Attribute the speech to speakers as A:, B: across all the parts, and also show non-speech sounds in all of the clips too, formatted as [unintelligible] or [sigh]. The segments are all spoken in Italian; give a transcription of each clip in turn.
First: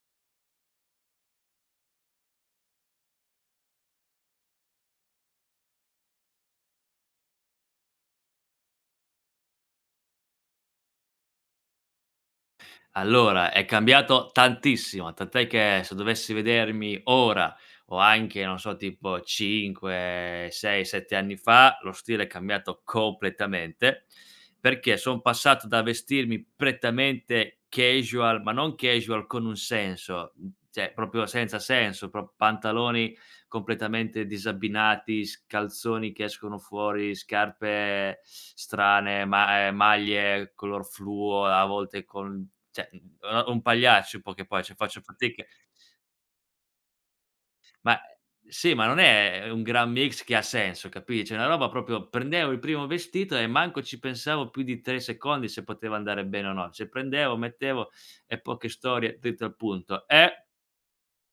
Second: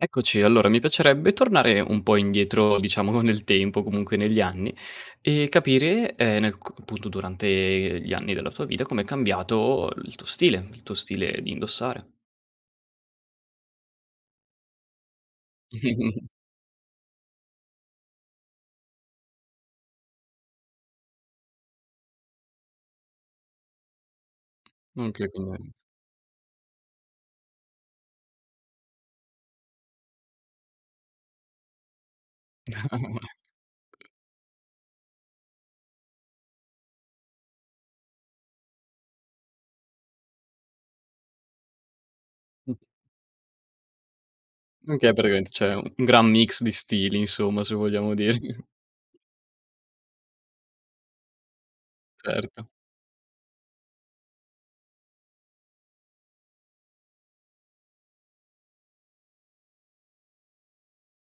A: Eccoci. Allora, mi piacerebbe tornare un po' indietro, diciamo, nel tempo, comunque negli anni e capire, ehm, nel co appunto durante gli anni della tua vita com'è cambiato il tuo stile, il tuo stile di indossare.
B: Allora, è cambiato tantissimo! Tant'è che, se
A: [chuckles]
B: dovessi vedermi ora o anche, non so, tipo 5, 6, 7 anni fa, lo stile è cambiato completamente, perché son
A: Anche con
B: passato
A: lei.
B: da vestirmi prettamente casual, ma non casual con un senso, cioè, proprio senza senso: pro pantaloni
A: [chuckles]
B: completamente disabbinati, s calzoni che escono fuori, scarpe strane, ma ehm, maglie color fluo, a volte col n
A: [unintelligible]
B: cioè, uno un pagliaccio in poche poe cioè, faccio
A: Oka
B: fatica
A: praticamente c'è un gran mix di stili, insomma, se
B: Ma e
A: vogliamo di [chuckles]
B: sì, ma non è un gran mix che ha senso, capi cioè, una roba proprio prendevo il
A: Certo.
B: primo vestito e manco ci pensavo più di 3 secondi se poteva andare bene o no. Cioè, prendevo, mettevo e poche storie dritto al punto. E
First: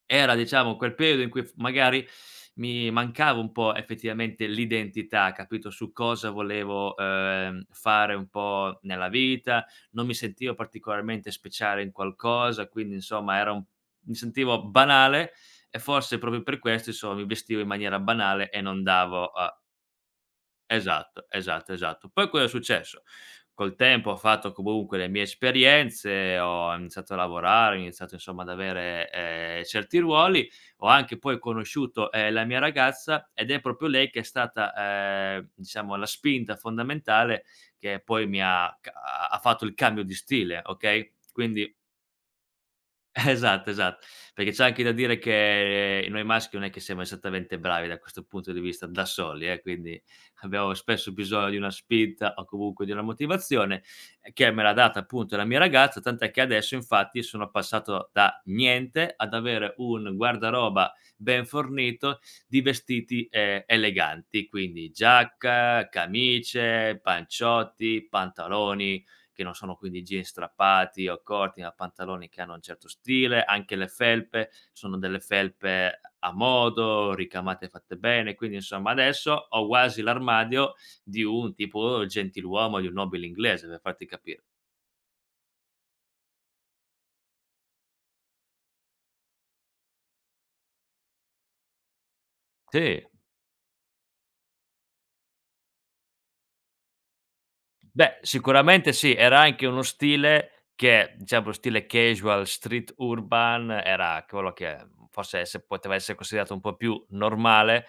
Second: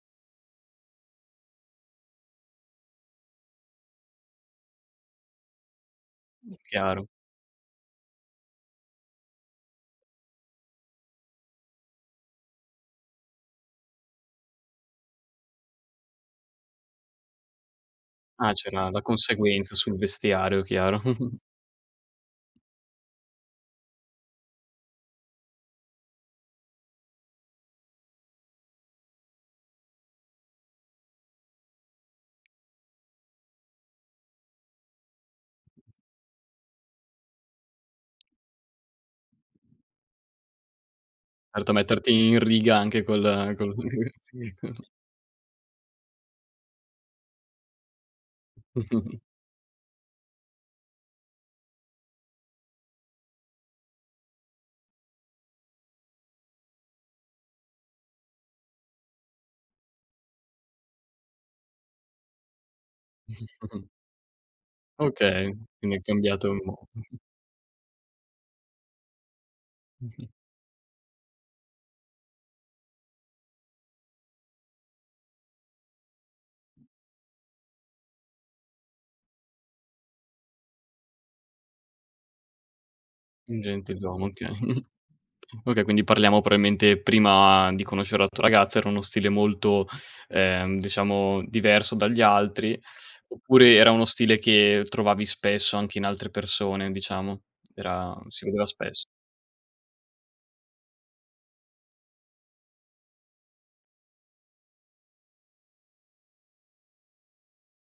B: era diciamo quel periodo in cui f magari mi mancava un po', effettivamente, l'identità, capito, su cosa
A: Mh,
B: volevo,
A: chiaro.
B: ehm, fare un po' nella vita, non mi sentivo particolarmente speciale in qualcosa. Quindi, insomma, era un mi sentivo banale e forse proprio per questo, inso mi vestivo in maniera banale
A: Ah,
B: e non
A: c'era la
B: davo a
A: conseguenza sul vestiario, chiaro.
B: Esatto,
A: [chuckles]
B: esatto, esatto. Poi, cosa è successo. Col tempo ho fatto comunque le mie esperienze, ho em iniziato a lavorare, ho iniziato, insomma, ad avere, ehm, certi ruoli. Ho anche poi conosciuto, ehm, la mia ragazza, ed è proprio lei che è stata, ehm, diciamo la spinta fondamentale che poi mi ha ca ha fatto il cambio di stile, okay,
A: Erto
B: quindi
A: a metterti in riga, anche col
B: Esatto,
A: col
B: esatt
A: [chuckles]
B: perché
A: sì,
B: c'è anche
A: col
B: da dire che noi maschi non è che siamo esattamente bravi da questo punto di vista da
A: [chuckles]
B: soli, eh, quindi abbiamo spesso bisogno di una spinta o comunque di una motivazione, che me l'ha data, appunto, la mia ragazza. Tant'è che adesso, infatti, sono passato da niente ad avere un guardaroba ben fornito di vestiti, ehm,
A: [chuckles]
B: eleganti quindi:
A: Okay.
B: giacca,
A: Quindi, è cambiato
B: camicie,
A: mh-mh.
B: panciotti, pantaloni, che non sono quindi
A: Mh-mh.
B: jeans strappati o corti ma pantaloni che hanno un certo stile. Anche le felpe, sono delle felpe a modo, ricamate fatte bene. Quindi, insomma, adesso ho quasi l'armadio di un tipo gentiluomo, di un nobile
A: Un
B: inglese, per farti
A: gentiluomo,
B: capire.
A: okay. [chuckles] Okay, quindi parliamo probabilmente, prima di conoscere la tua ragazza, era uno stile molto, ehm, diciamo diverso dagli altri?
B: Sì!
A: Oppure, era uno stile che trovavi spesso anche in altre persone, diciamo, era
B: Beh,
A: si vedeva
B: sicuramente
A: spesso?
B: sì. Era anche uno stile che cioè, un po' stile casual, street urban era ch quello che, mhmm, forse esse poteva esse considerato un po' più normale,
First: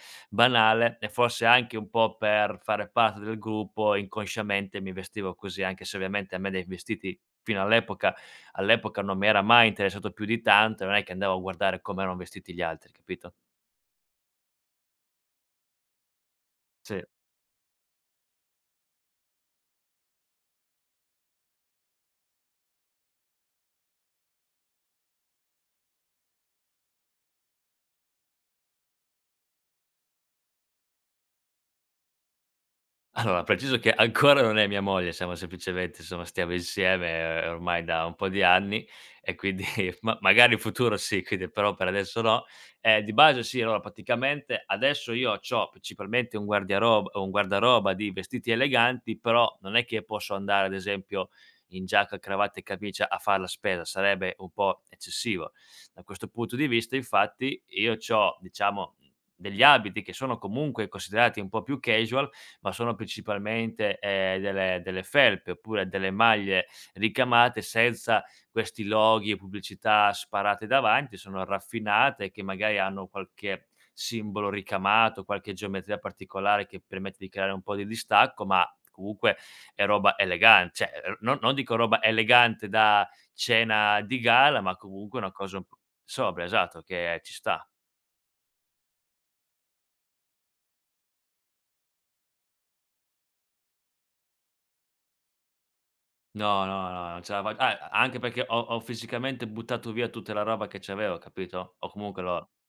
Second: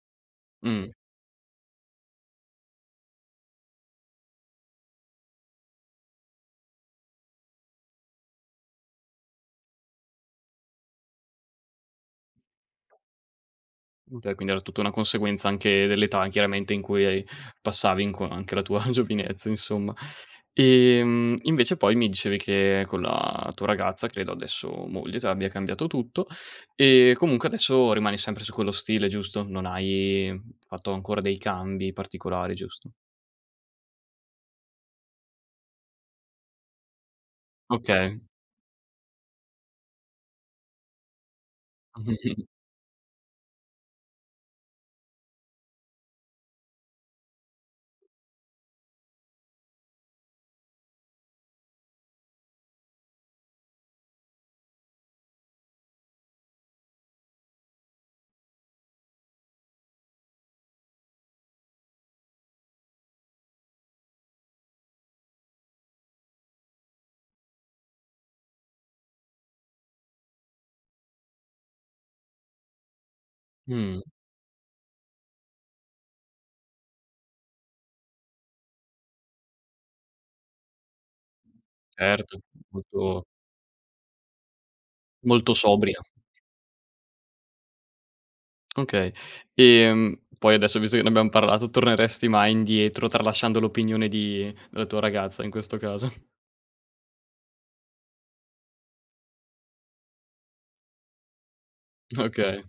A: Mh-mh.
B: banale. E forse anche un po' per fare parte del gruppo inconsciamente mi vestivo così anche se, ovviamente, a me dai vestiti, fino all'epoca all'epoca, non mi era mai interessato più di tanto, non è che andavo a guardare come erano vestiti gli altri, capito?
A: Okay, quindi era tutta una conseguenza anche dell'età, chiaramente, in
B: Sì.
A: cui hai passavi in qua anche la tua [chuckles] giovinezza, insomma. Ehm, invece poi mi dicevi che con la tua ragazza, credo adesso moglie, tu abbia cambiato tutto e comunque adesso rimani sempre su quello stile, giusto, non hai fatto ancora dei cambi particolari giusto?
B: Allora, preciso che ancora non è mia moglie, siamo semplicemente insomma, stiamo insieme, ehm, ormai da un
A: Okay.
B: po' di anni, e quindi [chuckles] ma magari in futuro sì, quindi però per adesso no.
A: [chuckles]
B: Ehm, di base sì, allora: praticamente adesso io c'ho principalmente un guardiaroba un guardaroba di vestiti eleganti, però non è che posso andare ad esempio in giacca a cravatta e camicia a far la spesa, sarebbe un po' eccessivo. Da questo punto di vista, infatti, io c'ho, diciamo, degli abiti che sono comunque considerati un po' più casual, ma sono principalmente, ehm, delle delle felpe, oppure delle maglie ricamate senza questi loghi e pubblicità sparate davanti, sono raffinate e che magari hanno qualche
A: Mh.
B: simbolo ricamato, qualche geometria particolare che permette di creare un po' di distacco, ma comunque è roba elegan cioè, ehm, no non dico roba
A: Certo,
B: elegante da
A: molto
B: cena di gala ma comunque è una
A: molto
B: cosa
A: sobria.
B: sobria, esatto, che ci sta.
A: Okay. Ehm, poi adesso, visto che ne abbiamo parlato, torneresti mai indietro tralasciando l'opinione di della tua ragazza in questo caso? [chuckles]
B: No, no, no, non ce la fa ah, anche perché ho ho fisicamente buttato via tutta la roba che c'avevo, capito, o comunque l'ho
A: Okay.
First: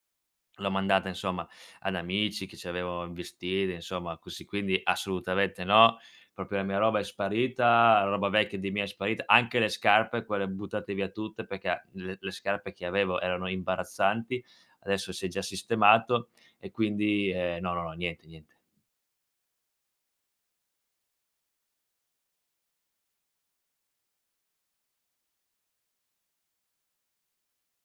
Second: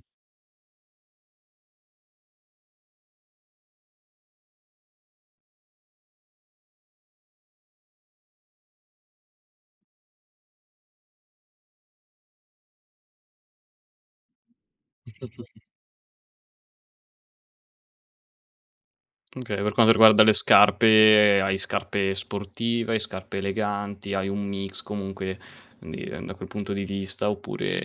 B: l'ho mandata, insomma, ad amici che ci avevo [unintelligible] insomma, così. Quindi, assolutamente no. Proprio, e mia roba è sparita, roba vecchia, di mia è sparita, anche le scarpe quelle buttate via tutte, perché le le scarpe che avevo erano imbarazzanti, adesso si è già
A: [chuckles]
B: sistemato. E quindi, ehm, no, no, no niente, niente.
A: Okay, per quando riguarda le scarpe, ehm, hai scarpe sportive, hai scarpe eleganti, hai un mix comunque di ehm, da quel punto di vista, oppure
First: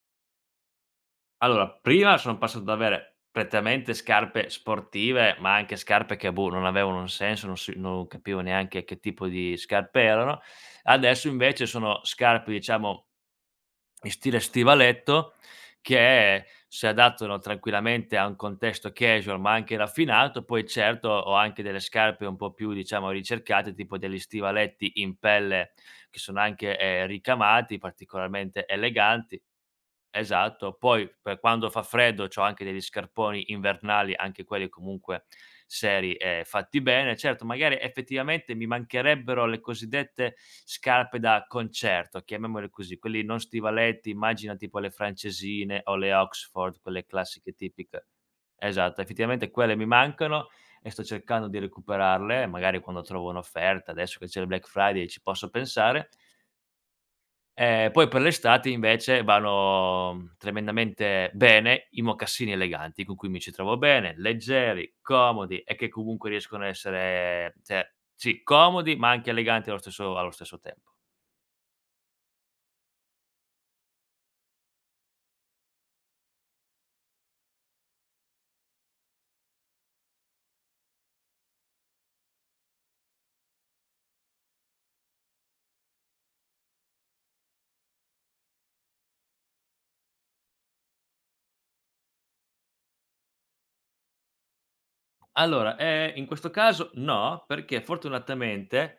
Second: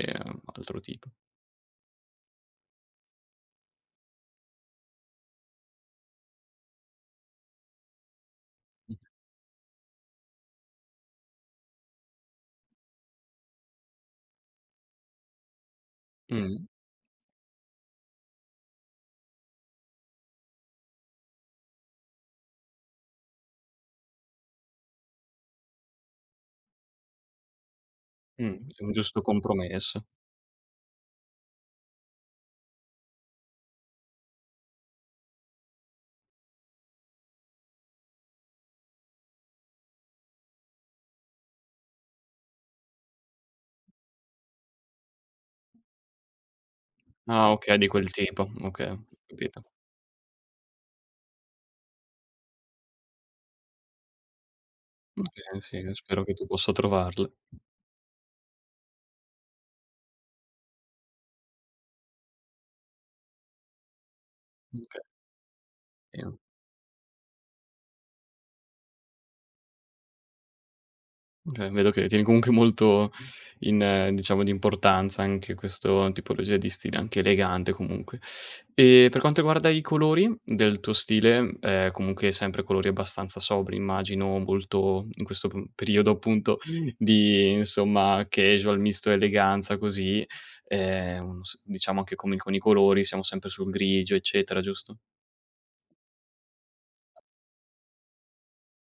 A: altro tipo?
B: Allora, prima son passato ad avere prettamente scarpe sportive ma anche scarpe che, boh, non avevano un senso non si non capivo neanche che tipo di scarpe erano, adesso invece sono scarpe diciamo in stile stivaletto, che
A: Mh-mh.
B: si adattano tranquillamente a un contesto casual ma anche raffinato, poi certo, ho anche delle scarpe un po' più, diciamo, ricercate tipo degli stivaletti in pelle che sono anche, ehm, ricamati
A: Mh,
B: particolarmente
A: un giusto
B: eleganti
A: compromesso.
B: esatto. Poi per quando fa freddo c'ho anche degli scarponi invernali, anche quelli comunque seri e fatti bene. Certo magari, effettivamente, mi mancherebbero le cosiddette "scarpe da concerto", chiamiamole così, quelli non stivaletti, immagina tipo le francesine o le Oxford quelle
A: Ah,
B: classiche
A: okay di
B: tipiche
A: quel tipo. Okay, ho
B: esatto, effettivamente
A: capito.
B: quelle mi mancano e sto cercando di recuperarle, magari quando trovo un'offerta adesso che c'è il Black Friday ci posso
A: Okay sì, c
B: pensare
A: spero che tu possa trovarle.
B: ehm, poi per l'estate invece vanno, mhmm, tremendamente bene i mocassini eleganti con cui mi ci trovo bene, leggeri,
A: Oka
B: comodi e che
A: Che
B: comunque
A: no.
B: riescono a essere cioè, sì comodi ma anche eleganti allo stesso allo stesso tempo.
A: Okay, vedo che tieni comunque molto in diciamo di importanza anche questo tipologia di stile, anche elegante comunque. E per quanto riguarda i colori del tuo stile, ehm, comunque sempre colori abbastanza sobri immagino, molto in questo p periodo appunto di, insomma, casual misto a eleganza così, ehm, un s diciamo che come con i colori siamo sempre sul grigio eccetera, giusto?
B: Allora, ehm, in questo caso no, perché fortunatamente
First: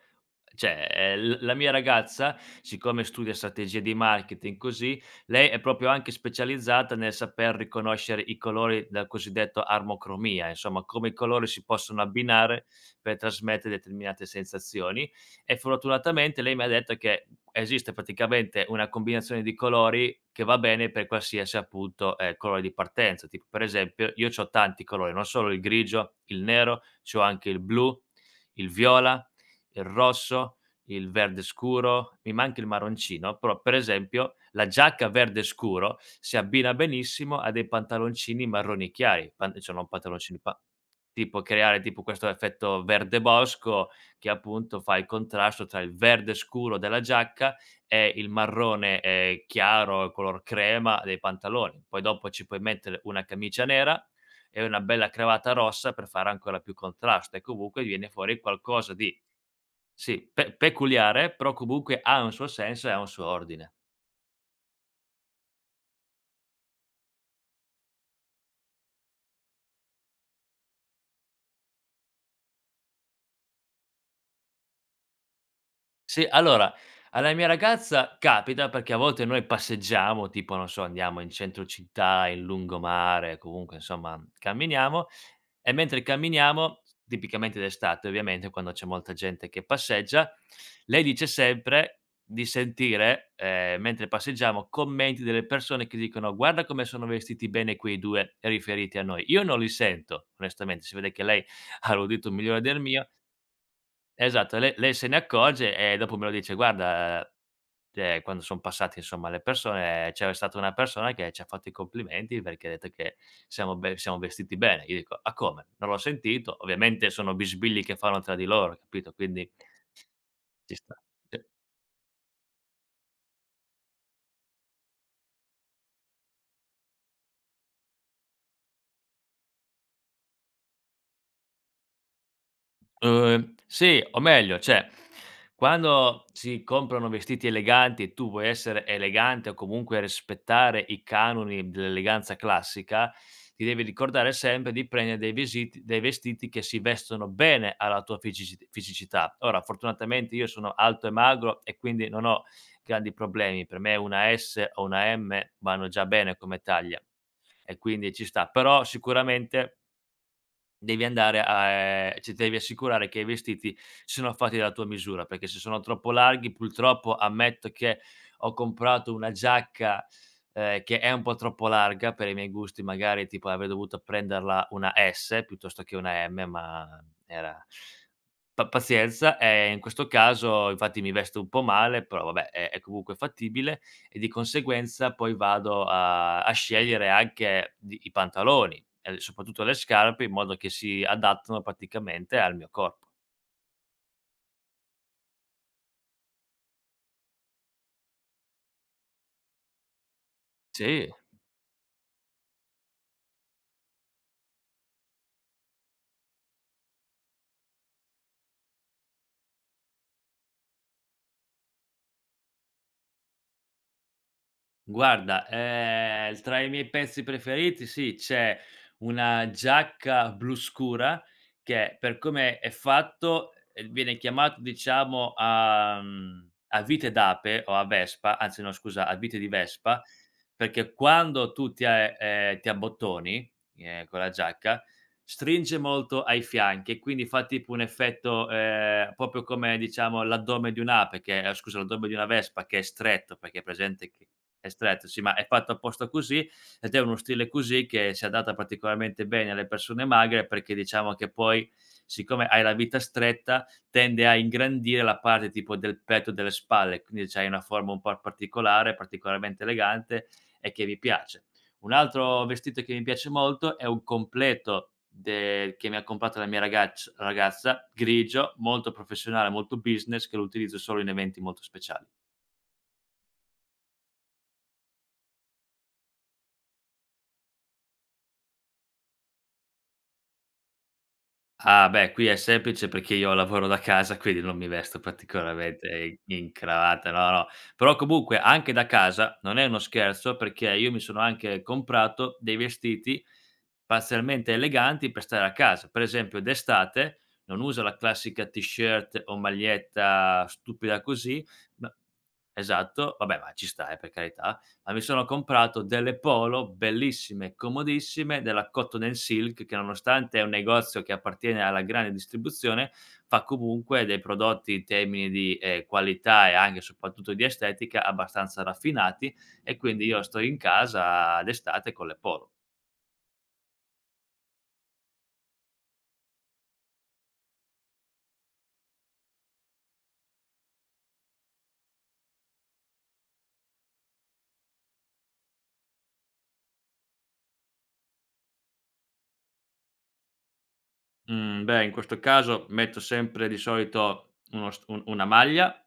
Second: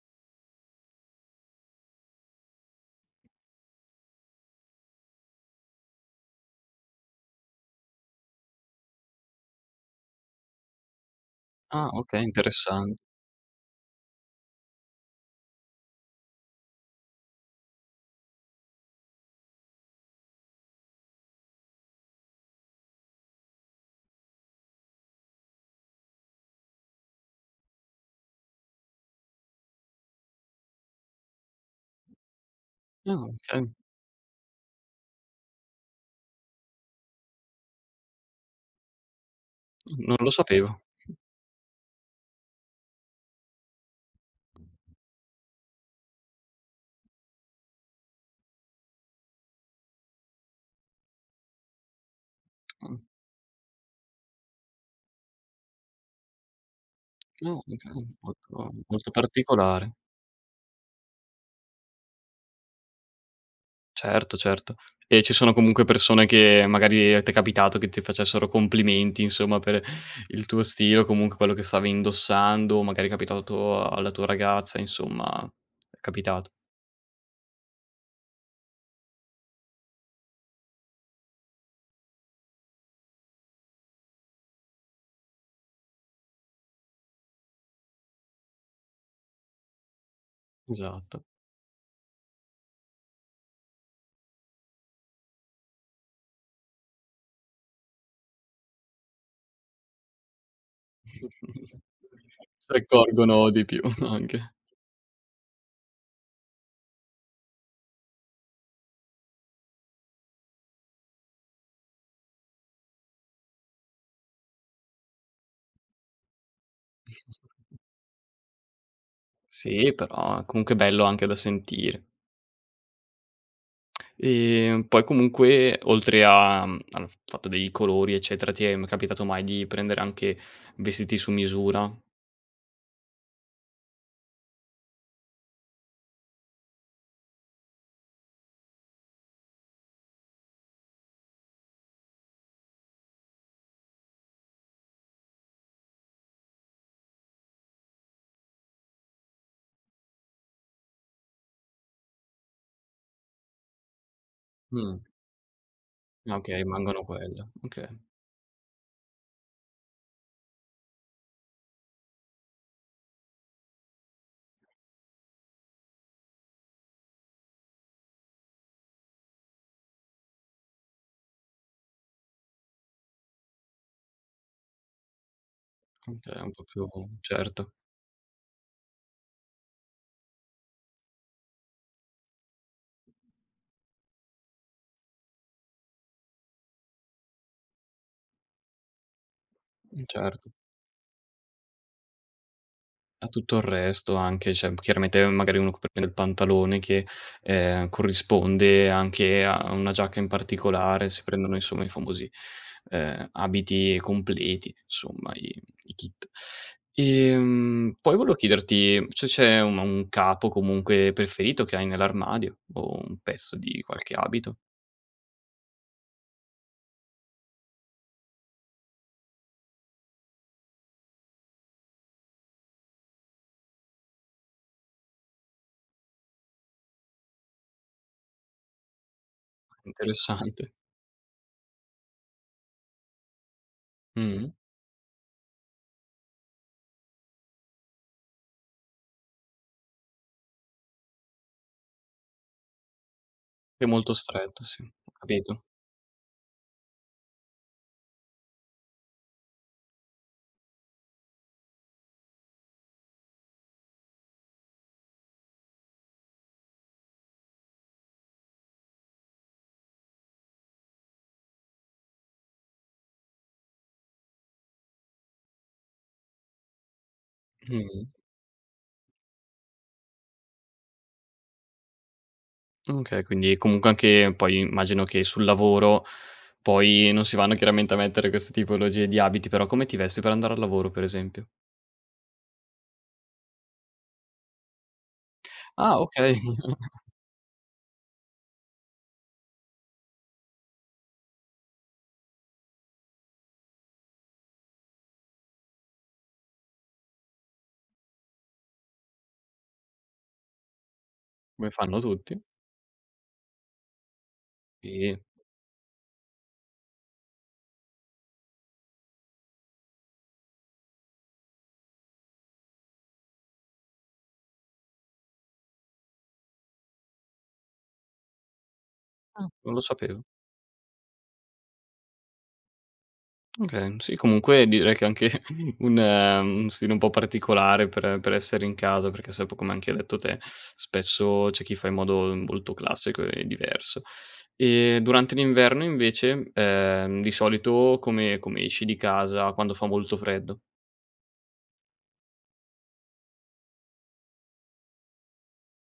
B: cioè, ehm, l la mia ragazza, siccome studia strategie di marketing così, lei è proprio anche specializzata nel saper riconoscere i colori dal cosiddetto armocromia, insomma come i colori si
A: Ah
B: possono
A: okay,
B: abbinare
A: interessan
B: per trasmette determinate sensazioni, e fortunatamente lei mi ha detto che esiste praticamente una combinazione di colori che va bene per qualsiasi, appunto, ehm, colore di partenza, tipo per esempio io c'ho tanti colori, non solo il grigio, il nero, c'ho anche il blu, il viola, il rosso, il verde scuro. Mi manca il
A: Ah,
B: marroncino, però
A: okay.
B: per esempio la giacca verde scuro si abbina benissimo a dei pantaloncini marroni chiari, pan insomma
A: Mh, non lo
B: pantaloncini pa
A: sapevo.
B: tipo creare tipo questo effetto verde bosco, che appunto, fa il contrasto tra il verde scuro della giacca e il marrone, ehm, chiaro, color crema, dei pantaloni. Poi dopo ci puoi
A: Ah.
B: mettere una camicia nera e una bella cravatta rossa per fare ancora più contrasto e
A: No
B: comunque viene fuori
A: [unintelligible]
B: qualcosa
A: molto
B: di
A: particolare.
B: sì pe peculiare, però comunque ha un suo senso e ha un suo ordine.
A: Certo, certo. E ci sono comunque persone che magari t'è capitato che ti facessero complimenti, insomma, per il tuo stile o comunque quello che stavi indossando, o magari è capitato alla tua ragazza, insomma, è
B: Sì,
A: capitato?
B: allora alla mia ragazza capita perché, a volte, noi passeggiamo tipo non so andiamo in centro città, in lungomare, comunque insomma camminiamo e mentre camminiamo, tipicamente d'estate ovviamente quando c'è molta gente che passeggia, lei
A: Esatto.
B: dice sempre di sentire, ehm, mentre passeggiamo commenti delle persone che dicono: "Guarda come sono vestiti bene quei 2." Riferiti a noi. Io non li sento onestamente, si vede che lei
A: [chuckles]
B: ha l'udito migliore
A: Si
B: del mio
A: accorgono di più anche.
B: Esatto le lei se ne accorge e dopo me lo dice: "Guarda, cioè quando son passate, insomma, le persone c'era stata una persona che c'ha fatto i complimenti perché ha detto che siamo be siamo vestiti bene." Io dico: "Ah come? Non l'ho sentito." Ovviamente sono bisbigli che fanno tra di loro hai capito, quindi
A: Sì, però comunque
B: ...ci
A: è
B: sta,
A: bello anche da
B: sì.
A: sentire. Ehm, poi comunque oltre a mhmm, al f fatto dei colori eccetera, ti è m capitato mai di prendere anche vestiti su misura?
B: Uhm, sì, o meglio, cioè quando si comprano vestiti eleganti e tu vuoi essere elegante, o comunque rispettare i canoni dell'eleganza classica, ti devi ricordare sempre di prende' dei vesiti dei vestiti che si vestono bene alla tua ficisiti fisicità. Ora fortunatamente io sono alto e magro e quindi non ho grandi problemi. Per me una S o
A: Mh.
B: una M vanno già bene come
A: Okay
B: taglia,
A: mandano quello,
B: e
A: oka
B: quindi ci sta. Però sicuramente devi andare a ehm, ci t devi assicurare che i vestiti siano fatti della tua misura, perché se sono troppo larghi purtroppo ammetto che ho comprato una giacca, ehm, che è un po' troppo larga per i miei gusti, magari tipo avrei dovuto prenderla una S piuttosto che una
A: Okay,
B: M,
A: un po' più
B: ma era
A: certo.
B: pa pazienza, ehm, in questo caso infatti mi vesto un po' male però vabbè, è è comunque fattibile, e di conseguenza poi vado a a scegliere anche di i pantaloni e le soprattutto le
A: Mh,
B: scarpe in
A: certo.
B: modo che si adattano praticamente al mio corpo.
A: A tutto il resto anche, cioè m chiaramente magari uno c per prendere il pantalone che, ehm, corrisponde anche a una giacca in particolare
B: Sì.
A: si prendono insomma i famosi, ehm, abiti completi, somma i i kit. Ehm, poi volevo chiederti se c'è un un capo comunque preferito che hai nell'armadio, o un pezzo di qualche abito.
B: Guarda, ehm, l tra i miei pezzi preferiti sì, c'è una giacca blu scura che per come è fatto, uhm, viene chiamato diciamo a mhmm, a vite d'ape o a vespa anzi no scusa a vite di vespa
A: Interessante.
B: perché quando tu ti a ehm, ehm, ti abbottoni, ehm, con la
A: Mh-mh.
B: giacca stringe molto ai fianchi, e quindi fa tipo un effetto, ehm, proprio come, diciamo, l'addome di un ape che ah, scusa l'addome di una vespa che è stretto perché hai
A: È
B: presente
A: molto
B: che
A: stretto,
B: è
A: sì
B: stretto
A: ho
B: sì ma è
A: capito.
B: fatto apposta così, ed è uno stile così che si adatta particolarmente bene alle persone magre perché, diciamo, che poi siccome hai la vita stretta tende a ingrandire la parte tipo del petto, delle spalle, quindi c'hai una forma un po' particolare, particolarmente elegante e che mi piace. Un altro vestito che mi piace molto è un completo del che mi ha comprato la mia ragacc ragazza,
A: Mh.
B: grigio, molto professionale, molto business, che lo utilizzo solo in eventi molto speciali.
A: Okay, quindi comunque anche poi immagino che sul lavoro poi non si vanno chiaramente a mettere queste tipologie di abiti, però come ti vesti per andare al lavoro per esempio?
B: Ah, beh qui è semplice perché io lavoro da casa, quindi non mi vesto particolarmente
A: Ah,
B: i
A: okay.
B: in
A: [chuckles]
B: cravatta no, no, però comunque anche da casa non è uno scherzo, perché io mi sono anche comprato dei vestiti parzialmente eleganti per stare a casa. Per esempio d'estate non uso la classica t-shirt o maglietta stupida così
A: Come
B: ma
A: fanno tutti.
B: esatto. Vabbè ma ci sta, eh, per carità. Ma mi
A: Sì.
B: sono comprato delle polo bellissime, comodissime della Cotton& Silk, che nonostante è un negozio che appartiene alla grande distribuzione fa comunque dei prodotti, in termini di, ehm, qualità e anche soprattutto di estetica, abbastanza raffinati
A: Ah, non
B: e
A: lo
B: quindi io
A: sapevo.
B: sto in casa d'estate con le polo.
A: Oka mhmm, sì comunque direi che è anche un un stile un po' particolare per per essere in casa, perché sai, po' come hai detto anche te, spesso c'è chi fa in modo molto classico e diverso. Ehm, durante l'inverno invece, ehm, di solito come come esci di casa, quando fa molto freddo?
B: Mhmm, beh in questo caso metto sempre di solito uno st un una maglia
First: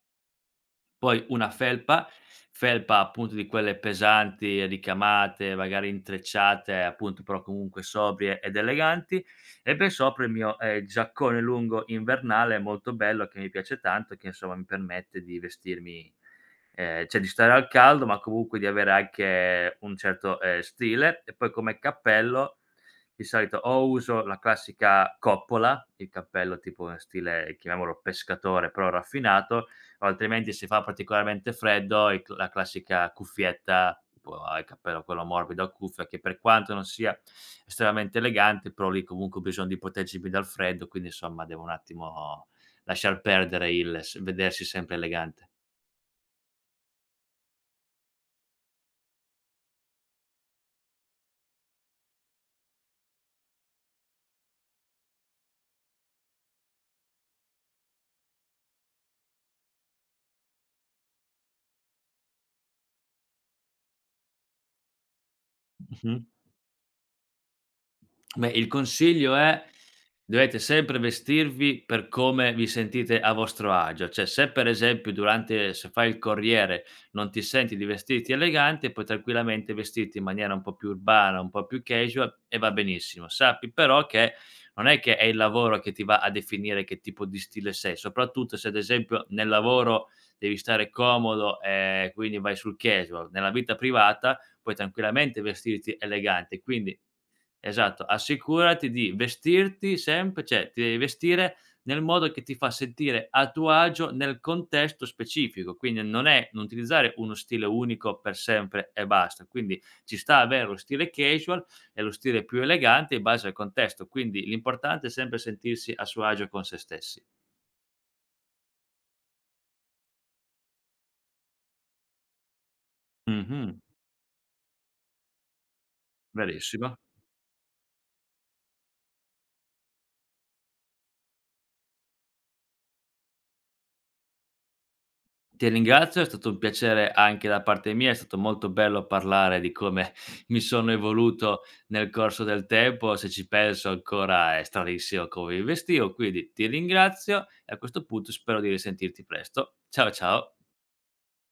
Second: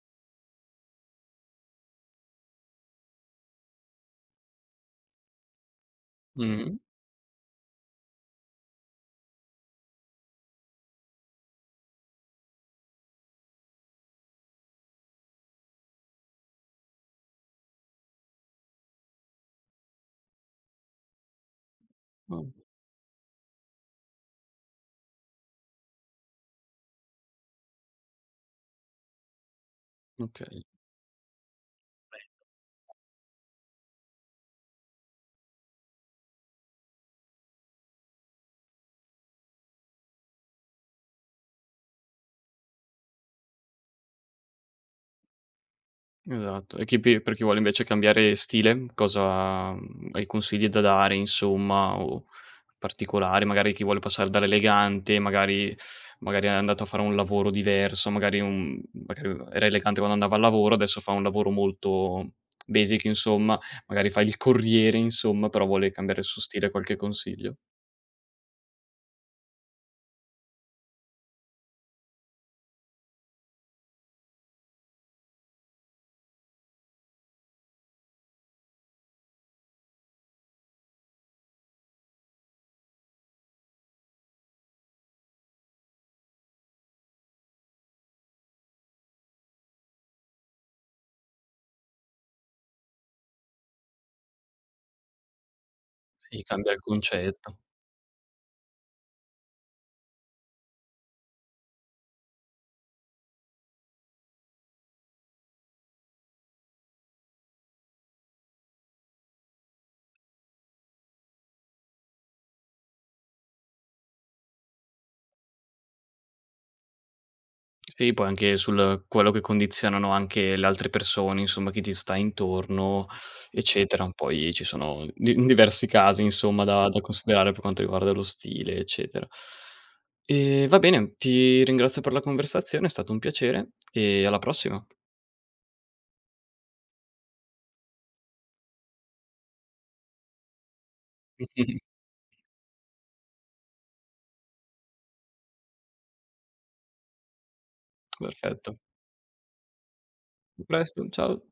B: poi una felpa, felpa, appunto, di quelle pesanti, ricamate, magari
A: Mh-mh.
B: intrecciate, appunto, però comunque sobrie ed eleganti, e per sopra il mio, ehm, giaccone lungo invernale molto bello che mi piace tanto, e che insomma mi permette di vestirmi ehm, cioè di stare al caldo ma comunque di avere anche un certo, ehm, stile, e poi come
A: Ah.
B: cappello di solito o uso la classica coppola, il cappello tipo, ehm, stile chiamiamolo pescatore però raffinato, o altrimenti
A: Okay.
B: si fa particolarmente freddo i
A: Beh.
B: c e la classica cuffietta tipo, a il cappello quello morbido a cuffia, che per quanto non sia estremamente elegante, però lì comunque ho bisogno di proteggermi più dal freddo, quindi insomma devo un attimo lasciar perdere il s vedersi sempre elegante.
A: Esatto, e chi pi per chi vuole invece cambiare stile cosa mhmm, hai consigli da dare insomma o o particolari, magari chi vuole passare dall'elegante magari magari è andato a fare un lavoro diverso magari in un m magari aveva era elegante quando andava al lavoro, adesso fa un lavoro molto basic insomma, magari fa il corriere insomma però vuole cambiare
B: Mh-mh.
A: il suo stile, qualche consiglio?
B: Beh il consiglio è: dovete sempre vestirvi per come vi sentite a vostro agio. Cioè, se per esempio durante se fai il corriere non ti senti di vestirti elegante, puoi tranquillamente vestirti in maniera un po' più urbana, un po' più casual e va benissimo. Sappi però che non è che è il lavoro che ti va a definire che tipo di stile sei, soprattutto se, ad esempio, nel lavoro devi stare comodo, ehm, quindi vai sul casual. Nella vita privata puoi tranquillamente vestirti
A: Sì,
B: elegante
A: cambia il
B: quindi
A: concetto.
B: esatto, assicurati di vestirti sempre cioè ti devi vestire nel modo che ti fa sentire a tuo agio nel contesto specifico, quindi non è non utilizzare uno stile unico per sempre e basta. Quindi ci sta avere lo stile casual e lo stile più elegante in base al contesto. Quindi l'importante è sempre sentirsi a suo agio con sé stessi.
A: Sì poi anche sul quello che condizionano anche le altre persone, insomma, chi ti sta intorno
B: Mh-mh.
A: eccetera, poi ci sono di diversi casi insomma da
B: Verissimo.
A: da considerare per quanto riguarda lo stile eccetera. Ehm, va bene ti ringrazio per la conversazione, è stato un piacere e alla prossima.
B: Ti ringrazio. È stato un piacere anche da parte mia. È stato molto bello parlare di come mi sono evoluto
A: [chuckles]
B: nel corso del tempo, se ci penso ancora è stranissimo come mi vestivo, quindi ti ringrazio, e a questo punto spero di
A: Perfetto.
B: risentirti presto. Ciao, ciao
A: A presto, ciao.